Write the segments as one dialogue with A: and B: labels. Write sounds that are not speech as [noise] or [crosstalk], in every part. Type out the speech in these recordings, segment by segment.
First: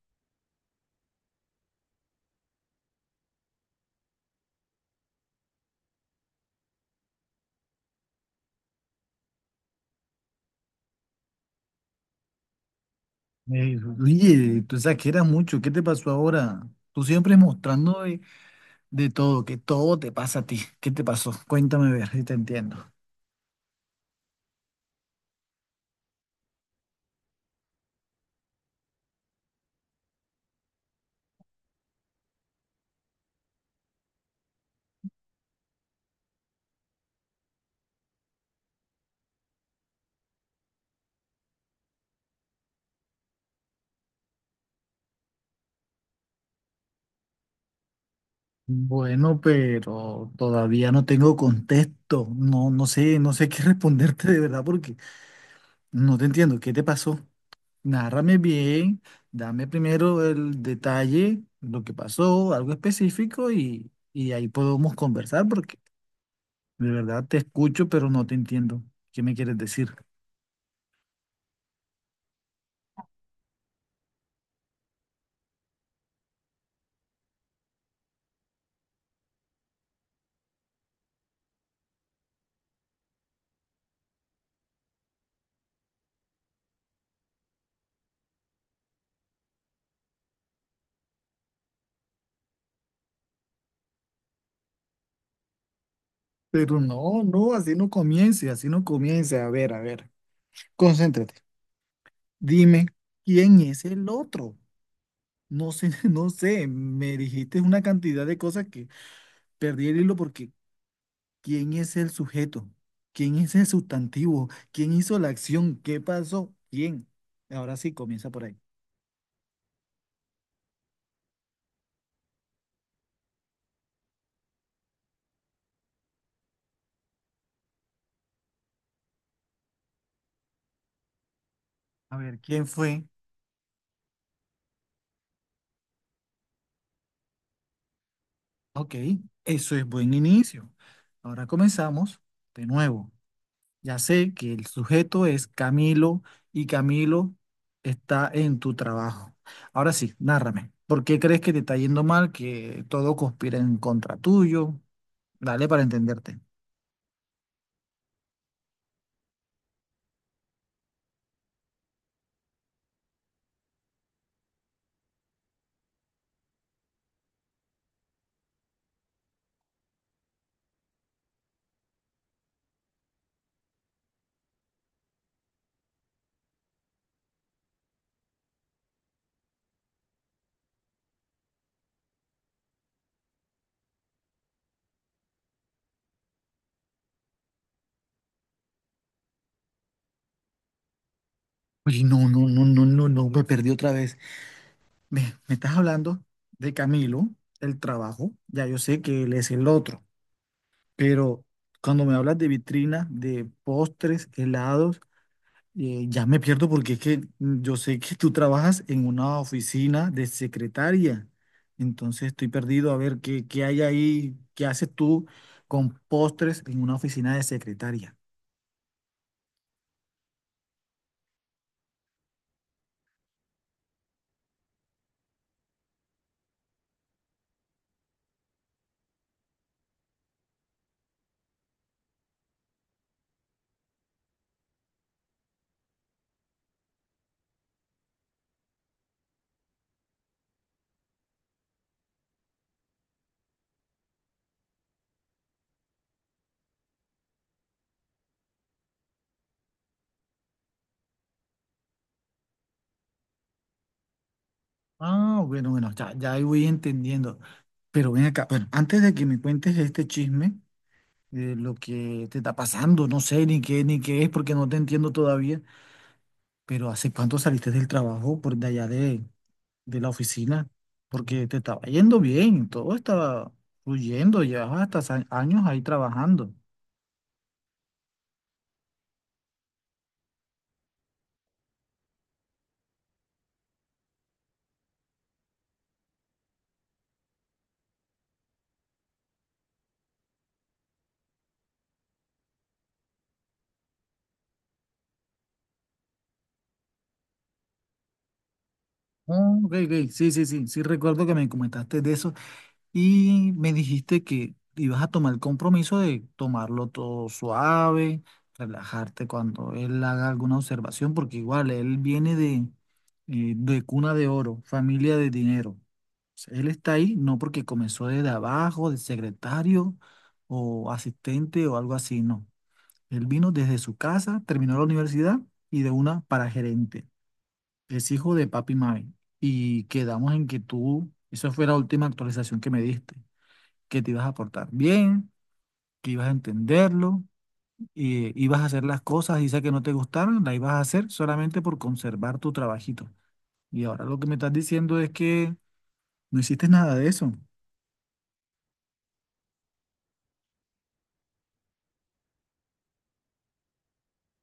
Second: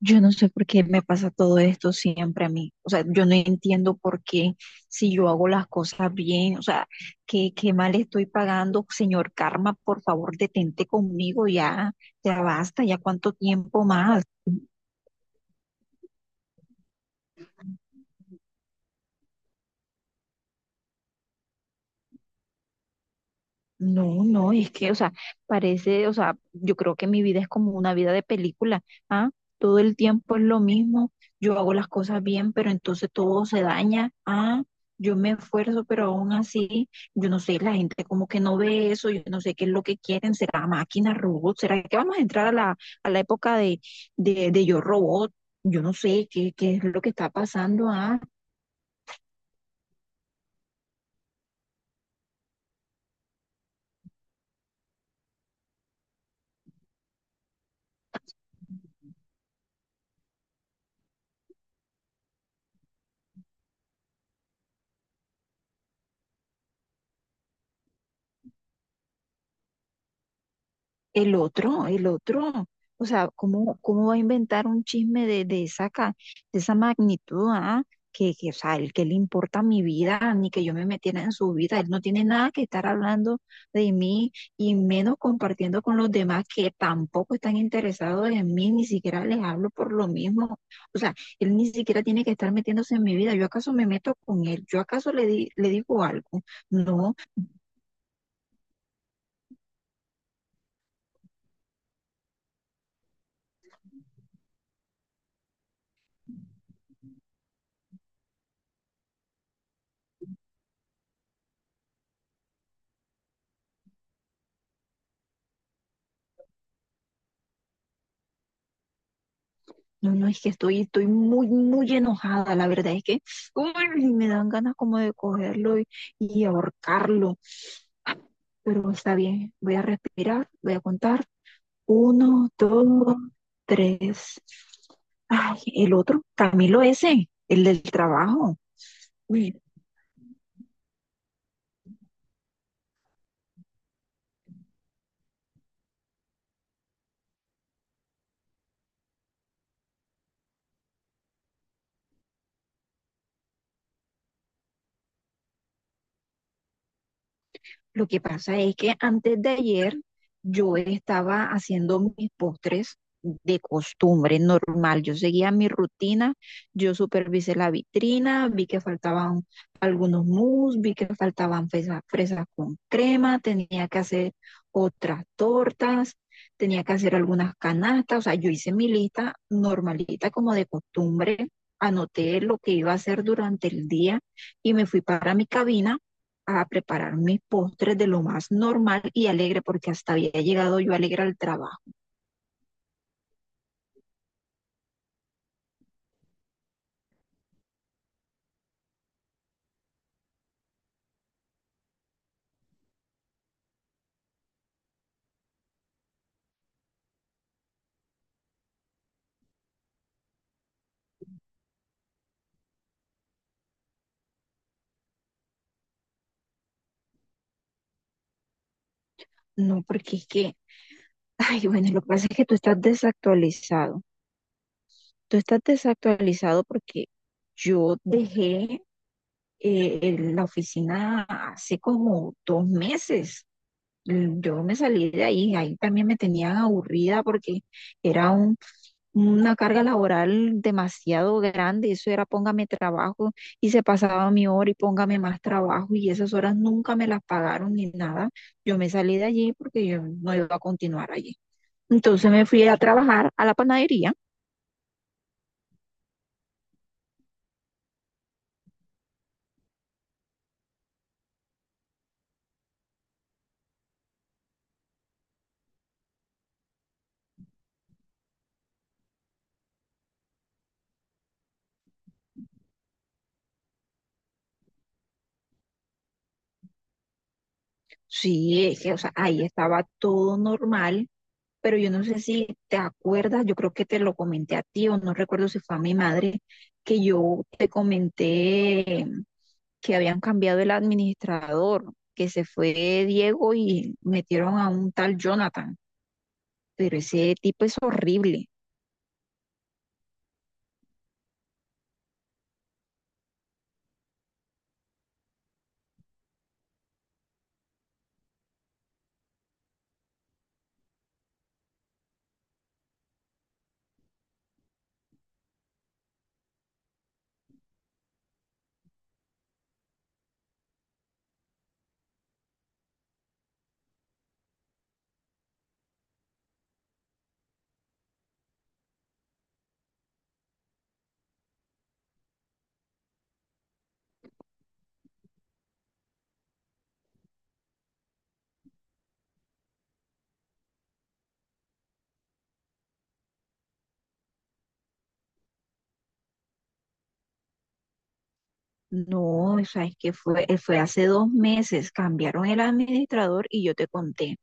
A: Yo no sé por qué me pasa todo esto siempre a mí. O sea, yo no entiendo por qué si yo hago las cosas bien, o sea, qué mal estoy pagando. Señor Karma, por favor, detente conmigo ya, ya basta, ya cuánto
B: Eh,
A: tiempo más.
B: oye, tú exageras mucho, ¿qué te pasó ahora? Tú siempre mostrando de todo, que todo te pasa a ti. ¿Qué te pasó? Cuéntame a ver si te entiendo.
A: No, no, es que, o sea, parece, o sea, yo creo que mi vida es como una vida de película, ¿ah? Todo el tiempo es lo mismo, yo hago las cosas bien, pero entonces todo se daña, ¿ah? Yo me esfuerzo, pero aún así, yo no sé, la gente como que no ve eso, yo no sé qué es lo que quieren, será máquina, robot, será que vamos a entrar a la época de, de yo robot, yo no sé qué es lo que está pasando, ¿ah?
B: Bueno, pero todavía no tengo contexto. No, no sé qué [laughs] responderte de verdad porque no te entiendo. ¿Qué te pasó? Nárrame bien, dame primero el detalle, lo que pasó, algo específico y ahí podemos conversar porque de verdad te escucho, pero no te entiendo. ¿Qué me quieres decir?
A: El otro, el otro. O sea, ¿cómo va a inventar un chisme de de esa magnitud? ¿Ah? Que, o sea, el que le importa mi vida, ni que yo me metiera en su vida. Él no tiene nada que estar hablando de mí y menos compartiendo con los demás que tampoco están interesados en mí, ni siquiera les hablo por lo mismo. O sea, él ni siquiera tiene que estar metiéndose en mi vida. ¿Yo acaso me meto con él? ¿Yo acaso le digo algo?
B: Pero
A: No.
B: no, no, así no comience, así no comience. A ver, concéntrate. Dime, ¿quién es el otro? No sé, [laughs] no sé, me dijiste una cantidad de cosas que perdí el hilo porque ¿quién es el sujeto? ¿Quién es el sustantivo? ¿Quién hizo la acción? ¿Qué pasó? ¿Quién? Ahora sí, comienza por ahí.
A: No, no, es que estoy muy, muy enojada, la verdad es que uy, me dan ganas como de cogerlo y ahorcarlo. Ah, pero está bien, voy a respirar, voy a contar.
B: A ver,
A: Uno,
B: ¿quién fue?
A: dos, tres. Ay, el otro, Camilo ese, el del trabajo.
B: Ok,
A: Uy,
B: eso es buen inicio. Ahora comenzamos de nuevo. Ya sé que el sujeto es Camilo y Camilo está en tu trabajo. Ahora sí, nárrame. ¿Por qué crees que te está yendo mal, que todo conspira en contra tuyo? Dale para entenderte.
A: lo que pasa es que antes de ayer yo estaba haciendo mis postres de costumbre, normal. Yo seguía mi rutina, yo supervisé la vitrina, vi que faltaban algunos mousse, vi que faltaban fresas, fresas con crema, tenía que hacer otras tortas, tenía que hacer algunas canastas, o sea, yo hice mi lista normalita como de costumbre, anoté lo que iba a hacer durante el día y me fui para mi cabina a preparar mis postres de lo más normal y alegre, porque hasta había llegado yo alegre al trabajo.
B: Oye, no, no, no, no, no, no, me perdí otra vez. Me, Me estás hablando de Camilo, el trabajo. Ya yo sé que él es el otro, pero cuando me hablas de vitrina, de postres, helados, ya me pierdo porque es que yo sé que tú trabajas en una oficina de secretaria, entonces estoy perdido a ver qué hay ahí, qué haces tú con postres en una oficina de secretaria.
A: No, porque es que, ay, bueno, lo que pasa es que tú estás desactualizado. Tú estás desactualizado porque yo dejé eh, la oficina hace como 2 meses. Yo me salí de ahí, ahí también me tenían aburrida porque era un una carga laboral demasiado grande. Eso era póngame trabajo y se pasaba mi hora y póngame más trabajo y esas horas nunca me las pagaron ni nada. Yo me salí de allí porque yo no iba a continuar allí. Entonces me fui a trabajar a la panadería.
B: Ah, bueno, bueno, ya, ya ahí voy entendiendo. Pero ven acá, bueno, antes de que me cuentes este chisme, lo que te está pasando, no sé ni qué, ni qué es porque no te entiendo todavía, pero ¿hace cuánto saliste del trabajo por de allá de la oficina, porque te estaba yendo bien, todo estaba fluyendo, llevabas hasta años ahí trabajando?
A: Sí, es que, o sea, ahí estaba todo normal, pero yo no sé si te acuerdas, yo creo que te lo comenté a ti o no recuerdo si fue a mi madre, que yo te comenté que habían cambiado el administrador, que se fue Diego y metieron a un tal Jonathan, pero ese tipo es horrible.
B: Ah, ok, ok, sí, sí, sí, sí recuerdo que me comentaste de eso y me dijiste que ibas a tomar el compromiso de tomarlo todo suave, relajarte cuando él haga alguna observación, porque igual él viene de cuna de oro, familia de dinero. O sea, él está ahí no porque comenzó desde abajo, de secretario o asistente o algo así, no. Él vino desde su casa, terminó la universidad y de una para gerente. Es hijo de papi y mami. Y quedamos en que tú, esa fue la última actualización que me diste, que te ibas a portar bien, que ibas a entenderlo, y ibas a hacer las cosas, y sea que no te gustaron, las ibas a hacer solamente por conservar tu trabajito. Y ahora lo que me estás diciendo es que no hiciste nada de eso.
A: No, o sea, es que fue hace 2 meses, cambiaron el administrador y yo te conté.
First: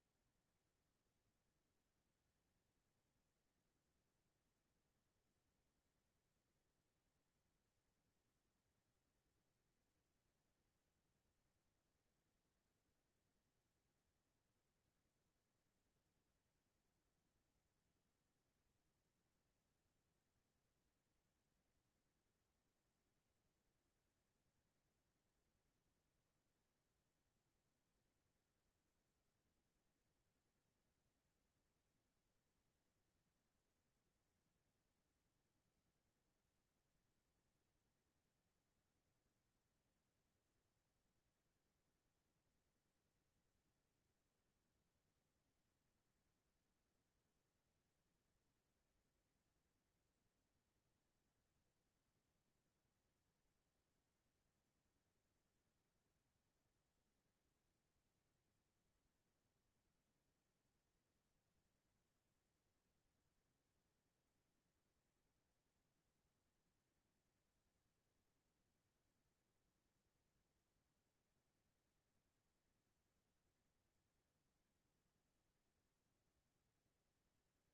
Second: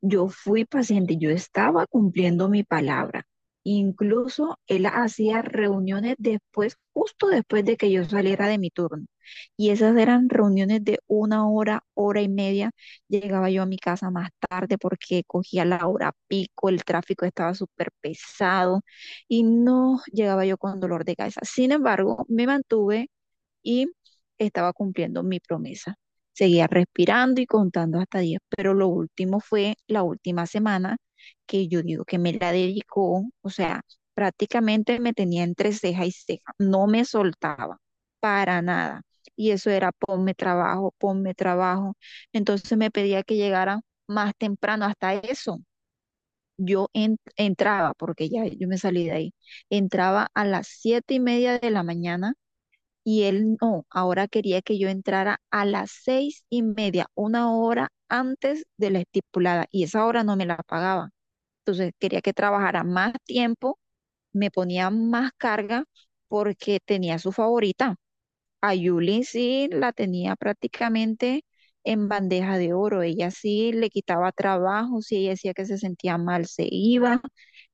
A: Yo fui paciente, yo estaba cumpliendo mi palabra. Incluso él hacía reuniones después, justo después de que yo saliera de mi turno. Y esas eran reuniones de 1 hora, hora y media. Llegaba yo a mi casa más tarde porque cogía la hora pico, el tráfico estaba súper pesado y no llegaba yo con dolor de cabeza. Sin embargo, me mantuve y estaba cumpliendo mi promesa. Seguía respirando y contando hasta 10, pero lo último fue la última semana que yo digo que me la dedicó, o sea, prácticamente me tenía entre ceja y ceja, no me soltaba para nada. Y eso era ponme trabajo, ponme trabajo. Entonces me pedía que llegara más temprano, hasta eso. Yo entraba, porque ya yo me salí de ahí, entraba a las 7:30 de la mañana y él no, ahora quería que yo entrara a las 6:30, 1 hora antes de la estipulada, y esa hora no me la pagaba. Entonces quería que trabajara más tiempo, me ponía más carga porque tenía su favorita. A Yulin sí la tenía prácticamente en bandeja de oro. Ella sí le quitaba trabajo, si ella decía que se sentía mal, se iba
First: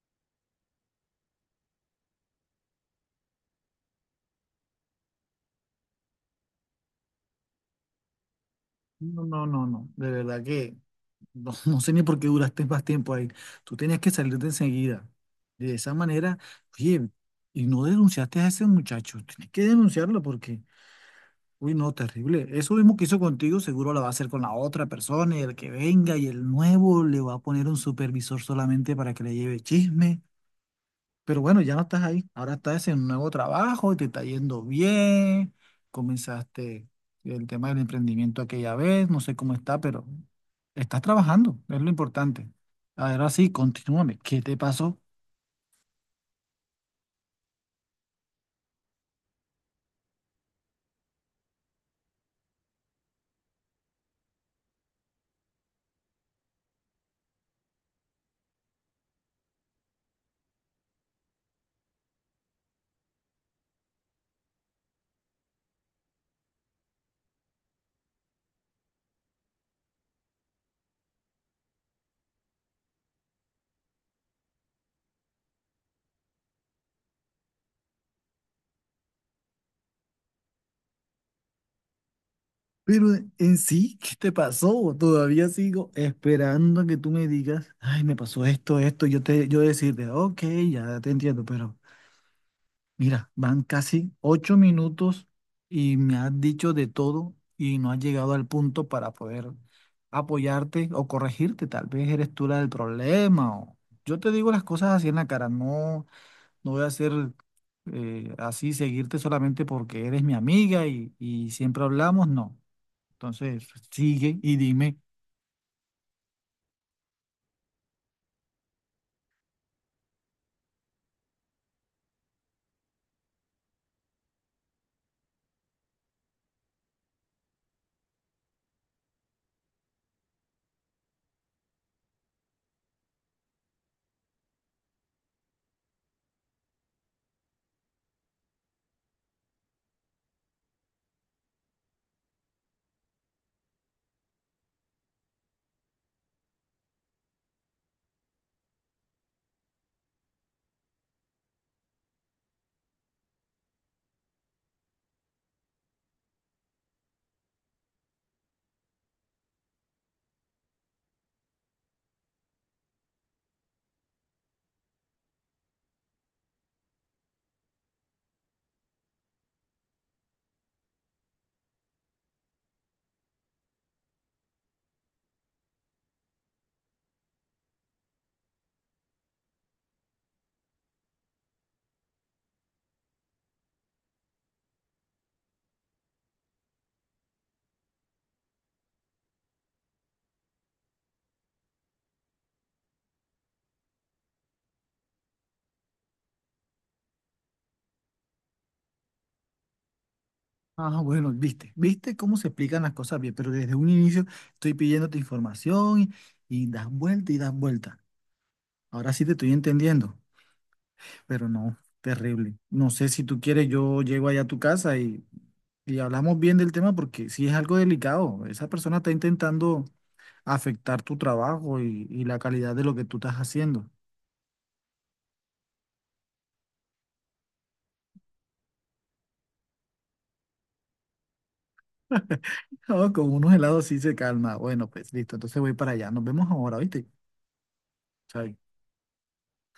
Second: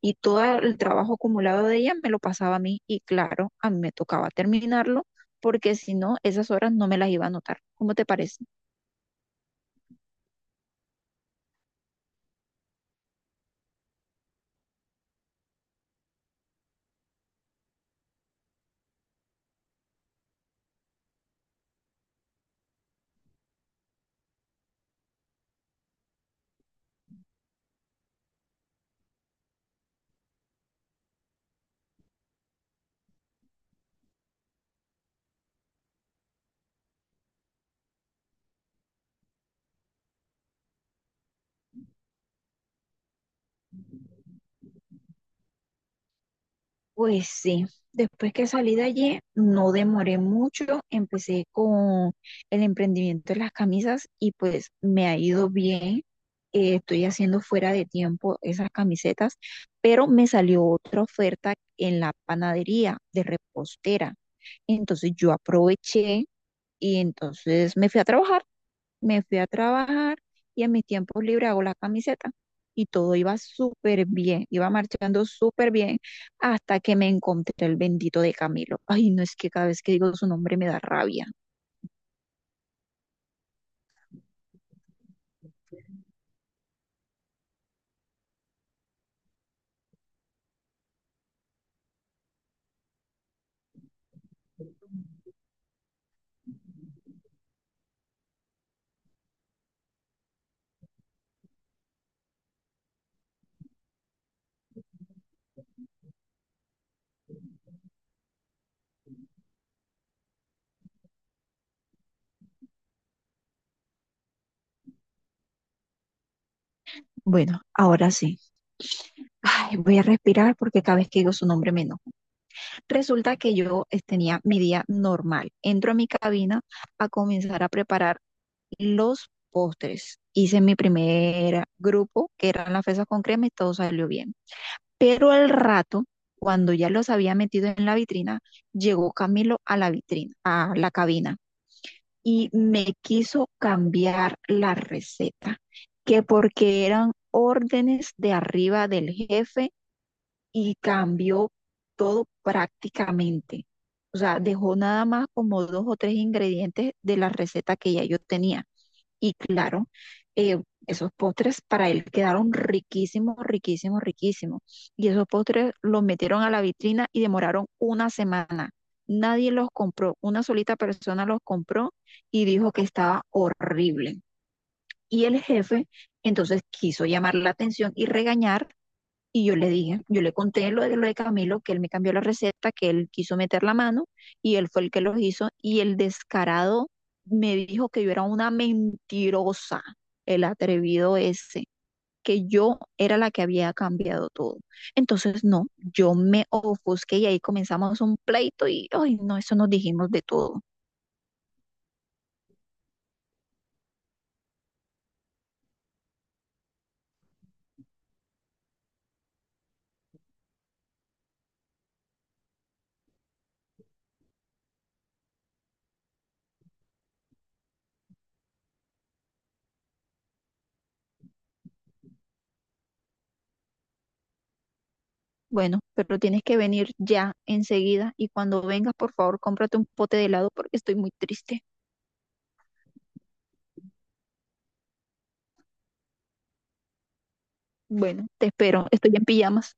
A: y todo el trabajo acumulado de ella me lo pasaba a mí y claro, a mí me tocaba terminarlo porque si no, esas horas no me las iba a anotar. ¿Cómo te parece?
B: No, no, no, no. De verdad que no, [laughs] no sé ni por qué duraste más tiempo ahí. Tú tenías que salirte enseguida. De esa manera, oye, y no denunciaste a ese muchacho. Tienes que denunciarlo porque, uy, no, terrible. Eso mismo que hizo contigo, seguro lo va a hacer con la otra persona y el que venga y el nuevo le va a poner un supervisor solamente para que le lleve chisme. Pero bueno, ya no estás ahí. Ahora estás en un nuevo trabajo, te está yendo bien. Comenzaste el tema del emprendimiento aquella vez, no sé cómo está, pero estás trabajando, es lo importante. Ahora sí, continúame. ¿Qué te pasó?
A: Pues sí, después que salí de allí, no demoré mucho, empecé con el emprendimiento de las camisas y pues me ha ido bien. Estoy haciendo fuera de tiempo esas camisetas, pero me salió otra oferta en la panadería de repostera. Entonces yo aproveché y entonces me fui a trabajar. me fui a trabajar y en mis tiempos libres hago la camiseta. Y todo iba súper bien, iba marchando súper bien hasta que me encontré el bendito de Camilo. Ay, no, es que cada vez que digo su nombre me da rabia.
B: Pero en sí, ¿qué te pasó? Todavía sigo esperando a que tú me digas, ay, me pasó esto, esto, yo decirte, ok, ya te entiendo, pero. Mira, van casi 8 minutos y me has dicho de todo y no has llegado al punto para poder apoyarte o corregirte. Tal vez eres tú la del problema o yo te digo las cosas así en la cara. No, no voy a ser así, seguirte solamente porque eres mi amiga y siempre hablamos. No. Entonces, sigue y dime.
A: Bueno, ahora sí. Ay, voy a respirar porque cada vez que digo su nombre me enojo. Resulta que yo tenía mi día normal. Entro a mi cabina a comenzar a preparar los postres. Hice mi primer grupo, que eran las fresas con crema, y todo salió bien. Pero al rato, cuando ya los había metido en la vitrina, llegó Camilo a la vitrina, a la cabina, y me quiso cambiar la receta, que porque eran órdenes de arriba del jefe y cambió todo prácticamente. O sea, dejó nada más como 2 o 3 ingredientes de la receta que ya yo tenía. Y claro, eh, esos postres para él quedaron riquísimos, riquísimos, riquísimos. Y esos postres los metieron a la vitrina y demoraron 1 semana. Nadie los compró, una solita persona los compró y dijo que estaba horrible. Y el jefe entonces quiso llamar la atención y regañar y yo le dije, yo le conté lo de Camilo, que él me cambió la receta, que él quiso meter la mano y él fue el que lo hizo. Y el descarado me dijo que yo era una mentirosa, el atrevido ese, que yo era la que había cambiado todo. Entonces, no, yo me ofusqué y ahí comenzamos un pleito y, ay, no, eso nos dijimos de todo.
B: Ah, bueno, viste, viste cómo se explican las cosas bien, pero desde un inicio estoy pidiéndote información y das vuelta y das vuelta. Ahora sí te estoy entendiendo, pero no, terrible. No sé si tú quieres, yo llego allá a tu casa y hablamos bien del tema porque sí es algo delicado. Esa persona está intentando afectar tu trabajo y la calidad de lo que tú estás haciendo. [laughs]
A: Bueno, pero tienes que venir ya enseguida y cuando vengas, por favor, cómprate un pote de helado porque estoy muy triste.
B: No, con unos helados sí se calma. Bueno, pues listo, entonces voy para allá. Nos vemos ahora, ¿viste?
A: Bueno, te
B: Chao.
A: espero, estoy en pijamas.